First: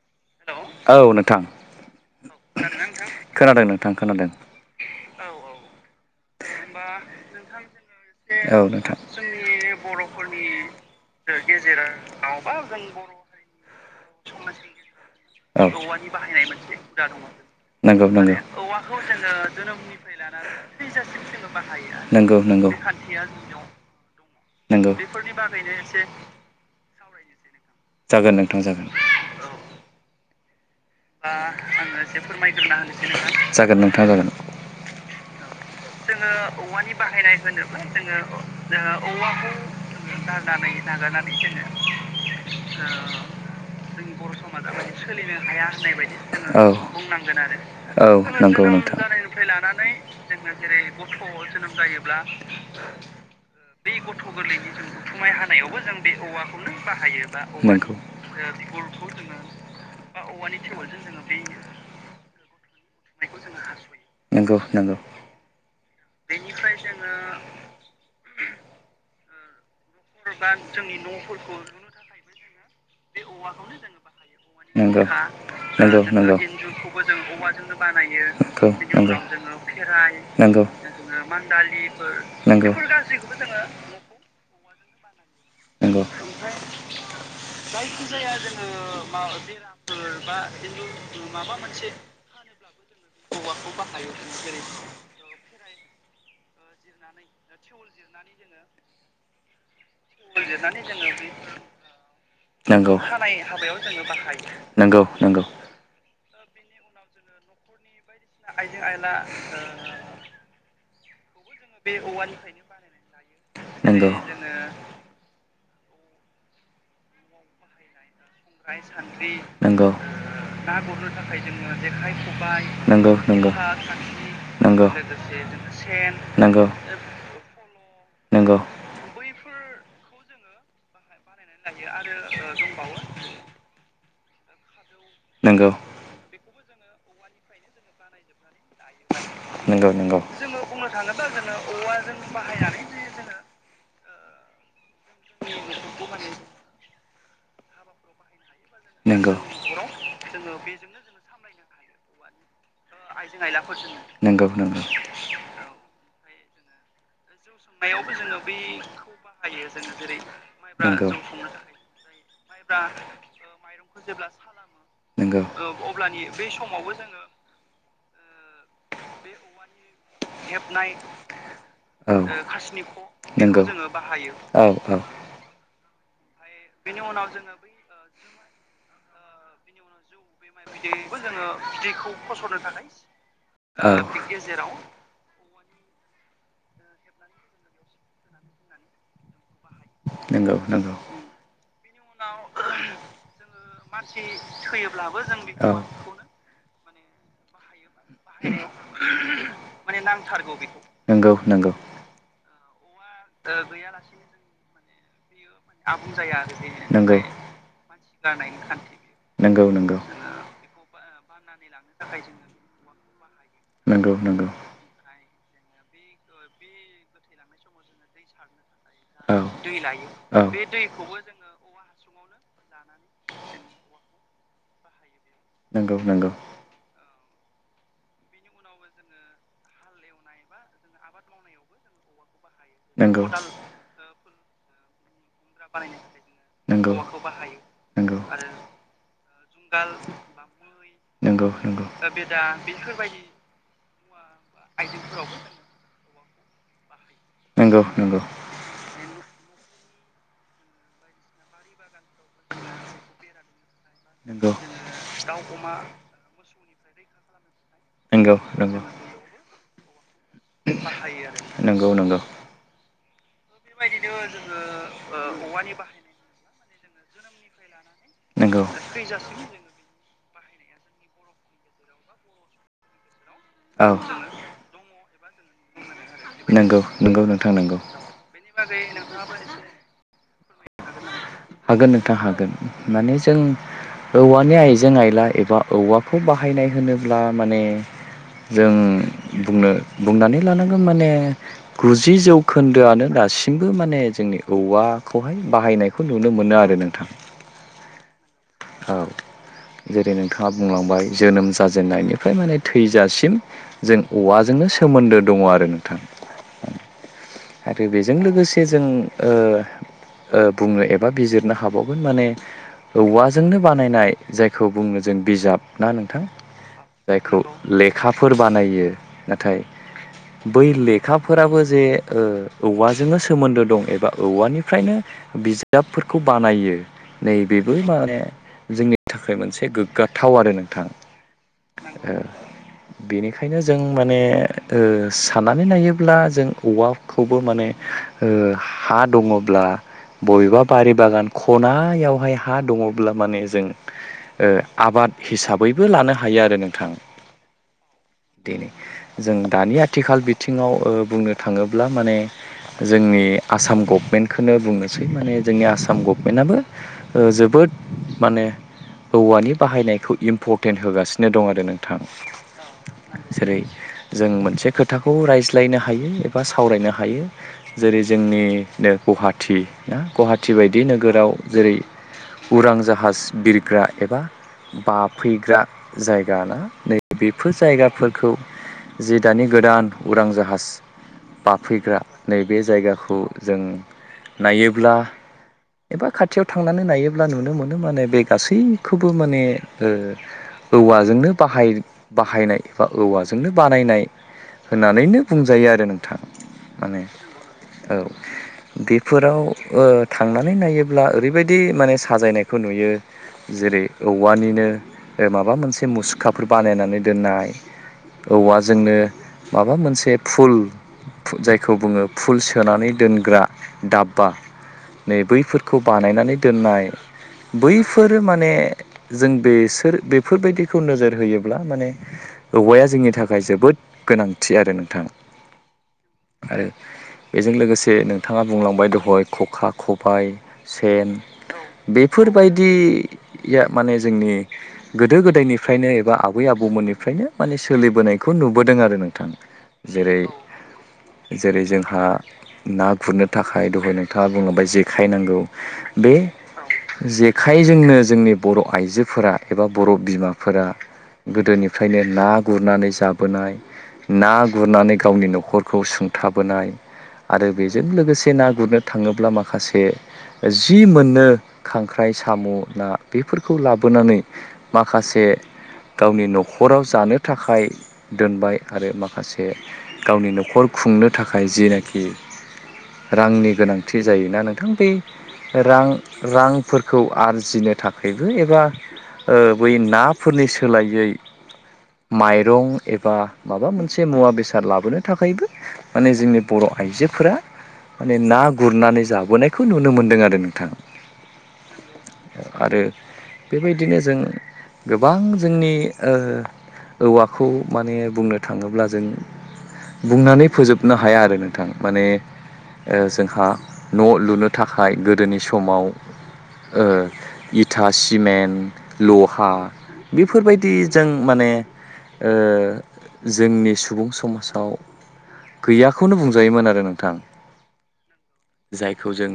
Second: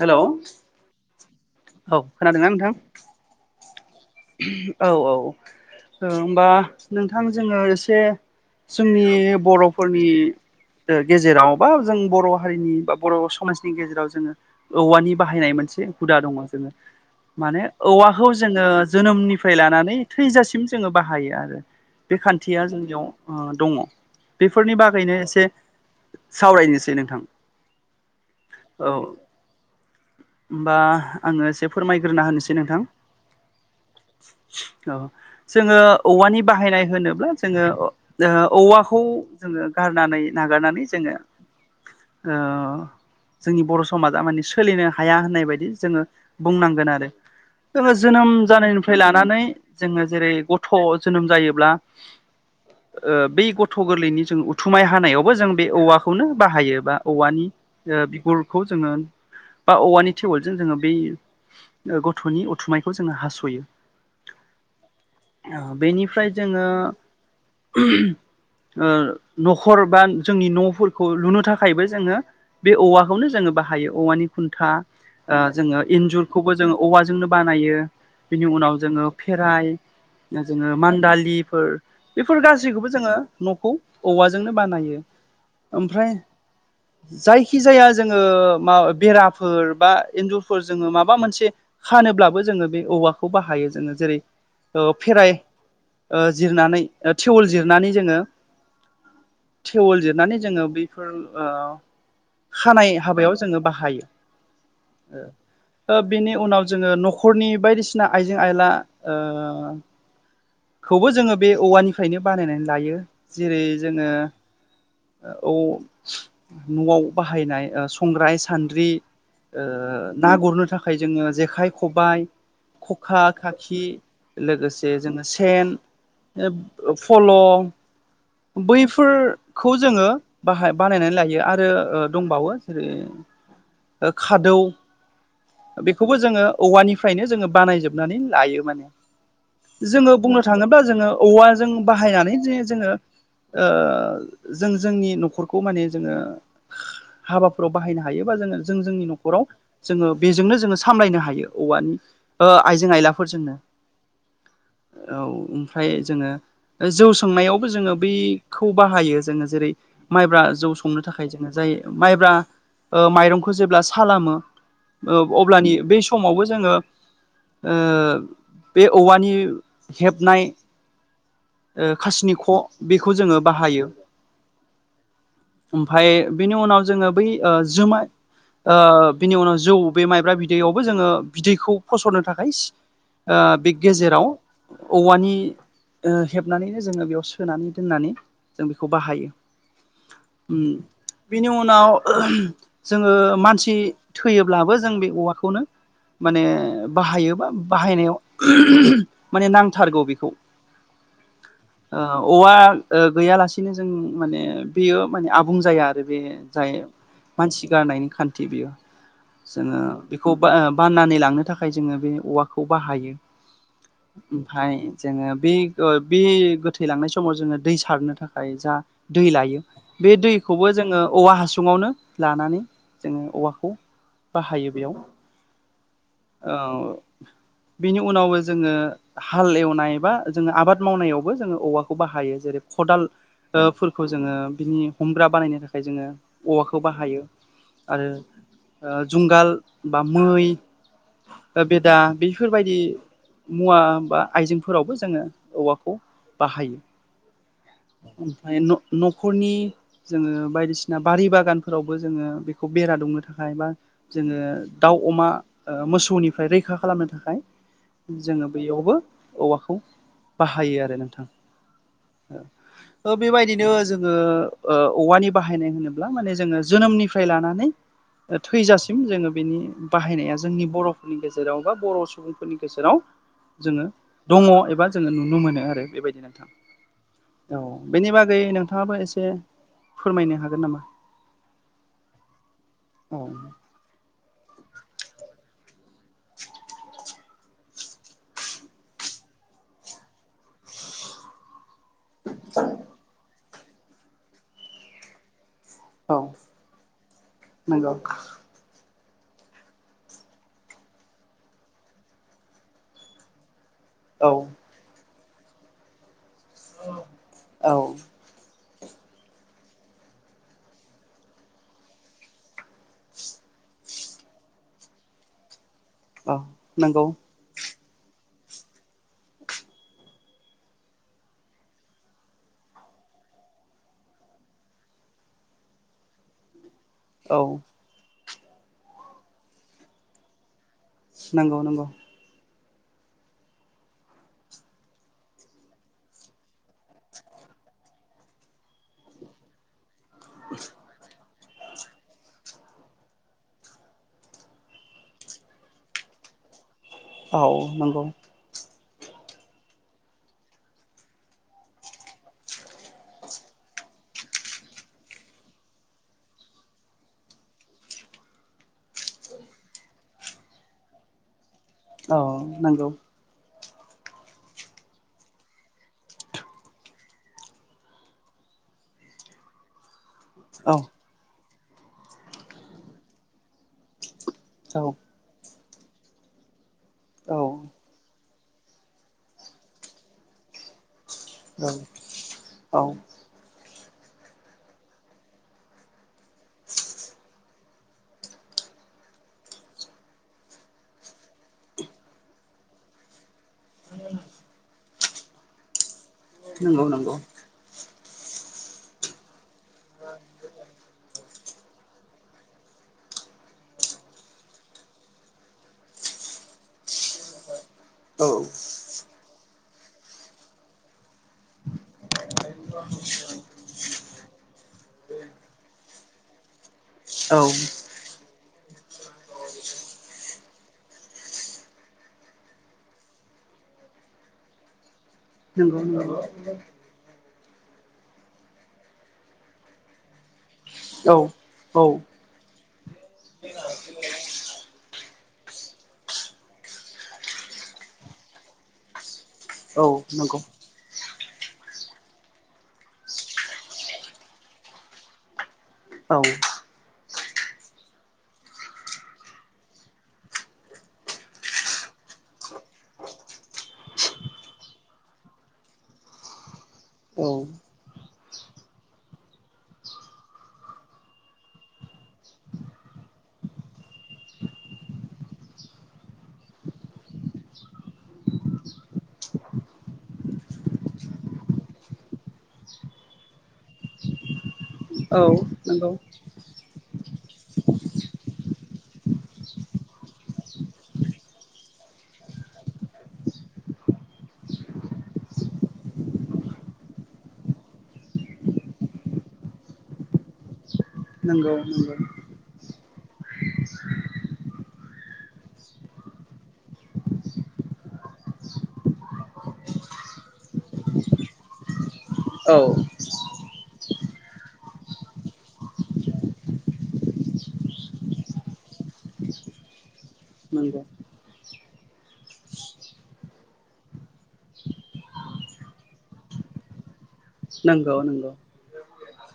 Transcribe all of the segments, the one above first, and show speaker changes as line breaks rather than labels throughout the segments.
हेल'
औ नोंथां
औ खोनादोंना नोंथां
खोनादों नोंथां खोनादों
औ औ होमबा नोंथां जोङो एसे
नोंथां
जोंनि बर'फोरनि गेजेराव बा जों बर' हारिनि बा बर' समाजनि गेजेराव जोङो औवानि बाहायनाय मोनसे हुदा दङ' जों माने
नंगौ नंगौ
औवाखौ जोङो जोनोमनिफ्राय लानानै थैजासिम जों जोङो बाहायो आरो बे
आरो
खान्थिया जोंनियाव दङ'। बेफोरनि
दङ।
बागैनो एसे सावरायनोसै नोंथां
जागोन नोंथां
औ
जागोन।
होमबा
आ
आङो एसे
आं एसे
फोरमायग्रोना होनोसै
फोरमायग्रोना
नोंथां
होनोसै जागोन नोंथां जागोन
औ जोङो
जोङो
औवानि बाहायनाय
औवानि
होनोब्ला
बाहायनाय
जोङो
होनोब्ला
ओ औवाखौ
जोङो औवाखौ
जोङो गारनानै
दा नो
नागारनानै जोङो
नागारनानै जोङो
ओ जोंनि बर' समाजा माने सोलिनो हाया होननाय बायदि जोङो
औ
बुंनांगोन आरो जोङो जोनोम जानायनिफ्राय लानानै
लानानै
जोङो जेरै
जों
गथ' जोनोम जायोब्ला बै गथ' गोरलैनि जों उथुमाय हानायावबो जों बे बे औवाखौनो बाहायो बा औवानि ओ बिगुरखौ जोङो बा औवानि टेवोलजों जोङो बै गथ'नि उथुमायखौ जोङो हास'यो।
नंगौ नंगौ
बेनिफ्राय जोङो ओ न खर बा जोंनि न'फोरखौ लुनो थाखायबो जोङो बे औवाखौनो जोङो बाहायो। औवानि खुन्था जोङो इन्जुरखौबो जोङो औवाजोंनो बानायो बिनि उनाव जोङो फेराय जोङो मान्दालिफोर बेफोर गासैखौबो जोङो न'खौ औवाजोंनो बानायो
न'खौ
ओमफ्राय जायखि जाया जोङो मा बेराफोर बा एन्जुरफोर जोङो माबा मोनसे खानोब्लाबो जोङो बे औवाखौ बाहायो जों जेरै ओ‌ फेराय जिरनानैे ओ टेवोल जिर
[inaudible]
टेवल जिरनानै जोङो बैफोर ओ खानाय
नंगौ
हाबायाव जोङो
नंगौ नंगौ
बाहायो
नंगौ
ओ बेनि उनाव जोङो न'खरनि‌ बायदिसि ना आइजें आइला ओ खौबो जोङो बे औवानिफ्रायनो बानायनानै लायो जेरै जोङो
नंगौ
औ न'आव बाहायनाय ओ सं ग्राय सान्द्रि ओ
नंगौ
ना गुरनो थाखाय जोङो जेखाइ खबाइ
सेखा
खखा खाखि लोगोसे जोङो सेन
नंगौ
फल'
नंगौ नंगौ
बैफोरखौ जोङो बाहाय बानायनानै लायो आरो दंबावो जेरै खादौ
नंगौ
बेखौबो जोङो औवानिफ्रायनो जोङो बानायजोबनानै लायो माने
नंगौ
जोङो
नंगौ
बुंनो थाङोब्ला जोङो औवाजों बाहायनानैनो जोङो ओ जों जोंनि न'खरखौ माने जोङो हाबाफोराव बाहायनो हायोबा जोङो जों जोंनि न'खराव जोङो बेजोंनो जोङो सामलायनो हायो औवानि ओ आइजें आइलाफोरजोंनो
न'खराव
औ ओमफाय जोङो जौ सं नायावबो जोङो बैखौ बाहायो जोङो जेरै माइब्रा जौ संनो थाखाय जोङो जाय माइब्रा माइरंखौ जेब्ला सालामो अब्लानि बे समावबो जोङो ओ बे औवानि हेबनाय
ओ
खासिनि ख' बेखौ जोङो बाहायो
ओ बे
ओमफ्राय बिनि उनाव जोङो बै जुमाय ओ बिनि उनाव जौ बे माइब्रा बिदैआवबो जोङो बिदैखौ फसरनो थाखाय ओ बे गेजेराव औवानि ओ हेबनानैनो जोङो बेयाव सोनानै दोननानै जों बेखौ बाहायो।
नंगौ
उम
नंगौ
बेनि उनाव जोङो मानसि थैयोब्लाबो जों बे औवाखौनो माने बाहायोबा बाहायनायाव माने नांथारगौ बेखौ
ओ
औवा गैयालासेनो जों माने बेयो माने आबुं जाया आरो बे जाय मानसि गारनायनि खान्थि बेयो।
नंगौ
जोङो
नंगौ
बेखौ बाननानै लांनो थाखाय जोङो बे औवाखौ बाहायो
नंगौ नंगौ।
ओमफ्राय जोङो बे बे गोथै लांनाय समाव जोङो दै सारनो थाखाय जा दै लायो बे दैखौबो जोङो औवा हासुङावनो लानानै जोङो औवाखौ बाहायो बेयाव
नंगौ नंगौ
[inaudible] बिनि उनावबो जोङो हाल एवनाय बा जोङो आबाद मावनायावबो जोङो औवाखौ बाहायो जेरै
जेरै
खदालफोरखौ जोङो बिनि हमग्रा बानायनो थाखा य जोङो औवाखौ बाहायो आरो जुंगाल बा
नंगौ
मै बेदा बेफोरबायदि मुवा बा आइजेंफोरावबो जोङो औवाखौ बाहायो ओमफ्राय न'खरनि जोङो बायदिसिना बारि बागानफोराव बो जोङो बेखौ बेरा दुमनो थाखाय बा जोङो
नंगौ।
दाउ अमा ओ मोसौनिफ्राय रैखा खा खालामनो थाखाय
नंगौ
जोङो
नंगौ
बैयावबो औवाखौ बाहायो आरो नोंथां
नंगौ नंगौ
बेबायदिनो जोङो औवानि बाहायनाय होनोब्ला माने जोङो जोनोमनिफ्राय लानानै
नंगौ।
थैजासिम जोङो बेनि बाहायनाया जों नि बर'फोरनि गेजेराव बा बर' सुबुंफोरनि गेजेराव जोङो
औ
दङ' एबा जोङो नुनो मोनो आरो बेबायदि नोंथां
नंगौ नंगौ नोंथां
औ
नंगौ
बेनि बागै नोंथाङाबो एसे फोरमायनो हागोन नामा
हागोन नोंथां हागोन माने
औ
जों औवानि आइजें आइला एबा औवाखौ बाहायनाय होनोब्ला माने जों बुंनो बुंनानै लानांगोन माने गुजि जौखोन्दोआनो दासिमबो माने जोंनि औवाखौहाय बाहायनाय खौ
औ
नुनो मोनो आरो नोंथां
नंगौ
औ जेरै नोंथाङा बुंलांबाय जोनोम जाजेननायनिफ्राय माने थैजासिम जों
औ
औवाजोंनो सोमोन्दो दङ आरो नोंथां
औ
आरो बेजों लोगोसे जों ओ ओ बुंनो एबा बिजिरनो हाबावगोन माने औवाजोंनो बानायनाय जायखौ बुङो जों बिजाब ना नोंथां
औ नंगौ
जायखौ लेखाफोर बानायो नाथाय बै लेखाफोराबो जे ओ औवाजोंनो सोमोन्दो दं एबा औवानिफ्रायनो बिजाबफोरखौ बानायो। नै
औ
बेेबो माने जोंनि थाखाय मोनसे गोग्गाथाव आरो नोंथां।
नंगौ नंगौ।
ओ बेनिखायनो जों माने ओ साननानै नायोब्ला जों औवा खौबो माने हा दङब्ला बबेबा बारि बागान खनायावहाय हा दङब्ला माने जों आबाद हिसाबैबो लानो हायो आरो नोंथां।
औ नंगौ।
दिनै जों दानि आथिखाल बिथिङाव ओ बुंनो थाङोब्ला माने जोंनि आसाम गभमेन्टखौनो बुंनोसै माने जोंनि आसाम गभमेन्टआबो जोबोद जोबोद माने औवानि बाहायनायखौ इम्परटेन्ट होगासिनो दं आरो नों
औ नंगौ।
जों मोनसे खोथाखौ रायज्लायनो हायो बा सावरायनो हायो जेरै जोंनिनो गुवाहाटि ना गुवाहाटि‌
औ
बायदि नोगोराव जेरै उरां जाहाज बिरग्रा एबा
औ
बाफैग्रा जायगाना नै
औ
बेफोर जायगाफोरखौ जि दानि गोदान उरां जाहास
औ
बाफैग्रा नैबे
औ
जायगाखौ जों नायोब्ला एबा खाथियाव थांनानै नायोब्ला नुनो मोनो माने बे गासैखौबो माने ओ औवाजोंनो बाहाय बाहायनाय एबा औवाजों जोंनो बानायनाय होननानैनो बुंजायो आर
नंगौ नंगौ।
औ बेफोराव ओ थांनानै नायोब्ला ओरैबायदि दि माने साजायनायखौ नुयो जेरै औवानिनो माबा मोनसे मुसुखाफोर बानायनानै दोननाय
औ
औवाजोंनो माबा मोनसे फुल जायखौ बुङो फुल सोनानै दोनग्रा दाब्बा नै बैफोरखौ बानायनानै दोननाय
औ
बैफोर माने जों बेसोर बेफोरबायदिखौ नोजोर होयोब्ला माने औवाया जोंनि थाखाय जोबोद गोनांथि आरो नोंथां।
नोंगौ नोंगौ।
आरो बेजों लोगोसे नोंथाङा बुंलांबाय दहाय खखा खबाय सेन
औ औ
बेफोरबायदिया माने जोंनि गोदो गोदायनिफ्रायनो एबा आबै आबौमोननिफ्रायनो माने सोलिबोनायखौ नुबोदों आरो नोंथां।
औ
जेरै
नंगौ।
जेरै जोंहा ना गुरनो थाखाय दहाय नोंथाङा बुङोब्ला जेखाइ नांगौ बे
औ
जेख खाय जोंनो जोंनि बर आइजोफोरा एबा बर बिमाफोरा गोदोनिफ्रायनो ना गुरनानै जाबोनाय ना गुरनानै गावनि नखर खरखौ सुंथाबोनाय
औ
आरो बेजों लोगोसे ना गुरनो थाङोब्ला माखासे जि मोननो खांख्राइ साम' ना बेफोरखौ लाबोनानै माखासे गावनि नखराव जानो थाखाय दोनबाय आरो माखासे गावनि नखर खुंनो थाखाय जिनाखि रांनि गोनांथि जायोना नों थां बे
औ
रां
नंगौ
रांफोर खौ आरजिनो थाखायबो एबा बै नाफोरनि सोलायै माइरं एबा माबा मोनसे मुवा बेसाद लाबो लाबोनो थाखायबो माने जोंनि बर‌आइजोफोरा माने ना गुरनानै जाबोनायखौ नुनो मोन्दों आरो नोंथां
नंगौ नंगौ
आरो बेबायदिनो जों गोबां जोंनि औवाखौ माने बुंनो थाङोब्ला जों बुंनानै फोजोबनो हाया आरो नोंथां माने
औ
जोंहा न लुनो थाखाय गोदोनि समाव ओ इथा सिमेन्ट लहा बेफोरबायदि
नंगौ
जों माने ओ जोंनि सुबुं समाजाव दाव गैयाखौनो बुंजायोमोन आरो नोंथां
नंगौ नंगौ
जायखौ जों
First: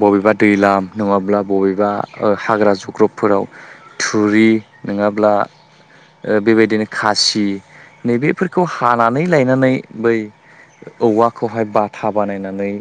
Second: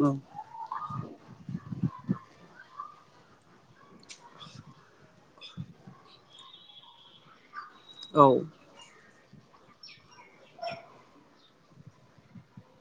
औ
दैलाम नङाब्ला बबेबा ओ हाग्रा जग्रबफोराव थुरि नोङाब्ला ओ बेबायदिनो खासि नै
औ
बेफोरखौ हानानै नै लायनानै बै औवाखौहाय बाथा बानायनानै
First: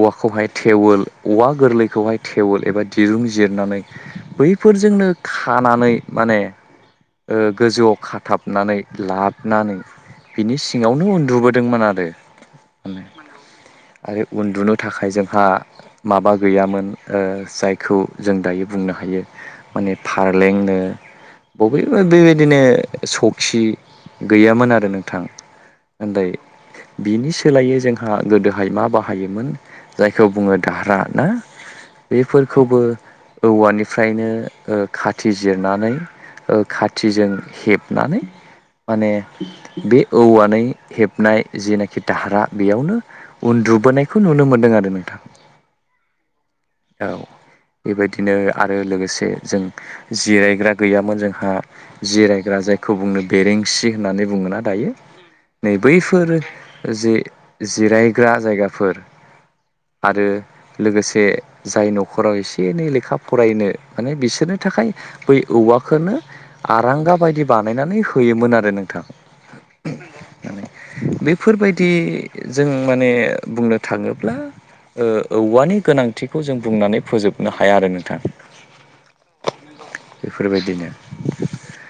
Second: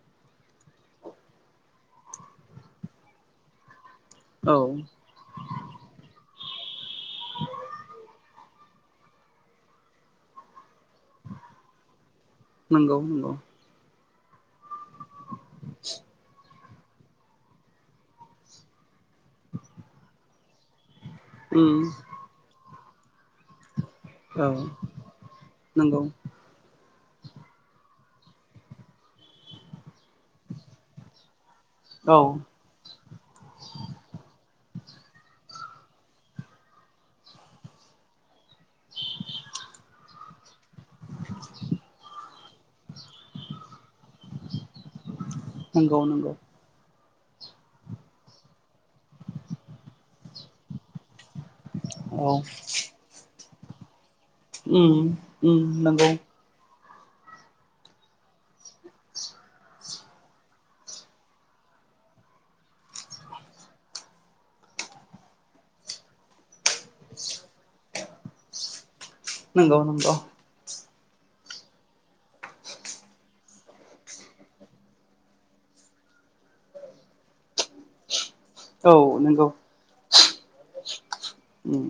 औवाखौहाय थेवोल औवा गोरलैखौहाय थेवोल एबा दिरुं जिरनानै बै-
औ
फोरजोंनो खानानै माने ओ गोजौआव खाथाबनानै लाबनानै बिनि सिङावनो उन्दुबोदोंमोन आरो
नंगौ
माने
नंगौ
आरो उन्दुनो थाखाय जोंहा माबा गैयामोन ओ जायखौ जों दायो बुंनो हायो हायो माने फारलें नो
उम
बबेबो बेबायदिनो सखि
औ
गैयामोन आरो नों-
नंगौ
ओनदायो बिनि सोलायै जोंहा गोदोहाय मा बाहायोमोन जायखौ बुङो दाहारा ना
औ
बेफोरखौबो औवानिफ्रायनो ओ खाथि जिरनानै ओ खाथिजों हेबनानै माने बे औवानै हेबनाय जेनाखि दाहारा बेयावनो उन्दुबोनायखौ नुनो मोनदों आरो आरो नोंथां
नंगौ नंगौ
औ बेबायदिनो आरो लोगोसे जों जिरायग्रा गैयामोन जोंहा
औ
जिरायग्रा जायखौ बुंनो बेरेंसि होननानै बुङोना दायो उम नै बैफोर जै जिरायग्रा जायगाफोर आरो लोगोसे जाय न'खराव एसे एनै लेखा फरायनो माने बिसोरनो नि थाखाय बै औवखोनो आरांगा बायदि बानायनानै होयोमोन आरो नोंथां
नंगौ नंगौ
माने बेफोरबायदि जों माने बुंनो थाङोब्ला ओ औवानि गोनांथिखौ जों बुंनानै फोजोबनो हाया आरो नोंथां
औ नंगौ
बेफोरबायदिनो
उम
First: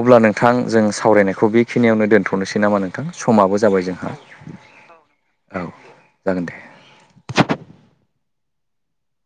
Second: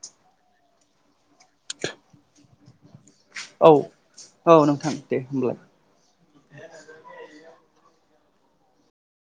अब्ला नोंथां जों सावरायनायखौ बे बेखिनियावनो दोनथ'नोसै नामा नोंथां समाबो
औ
जाबाय जोंहा
औ नोंथां दे होमब्लाय
औ जागोन दे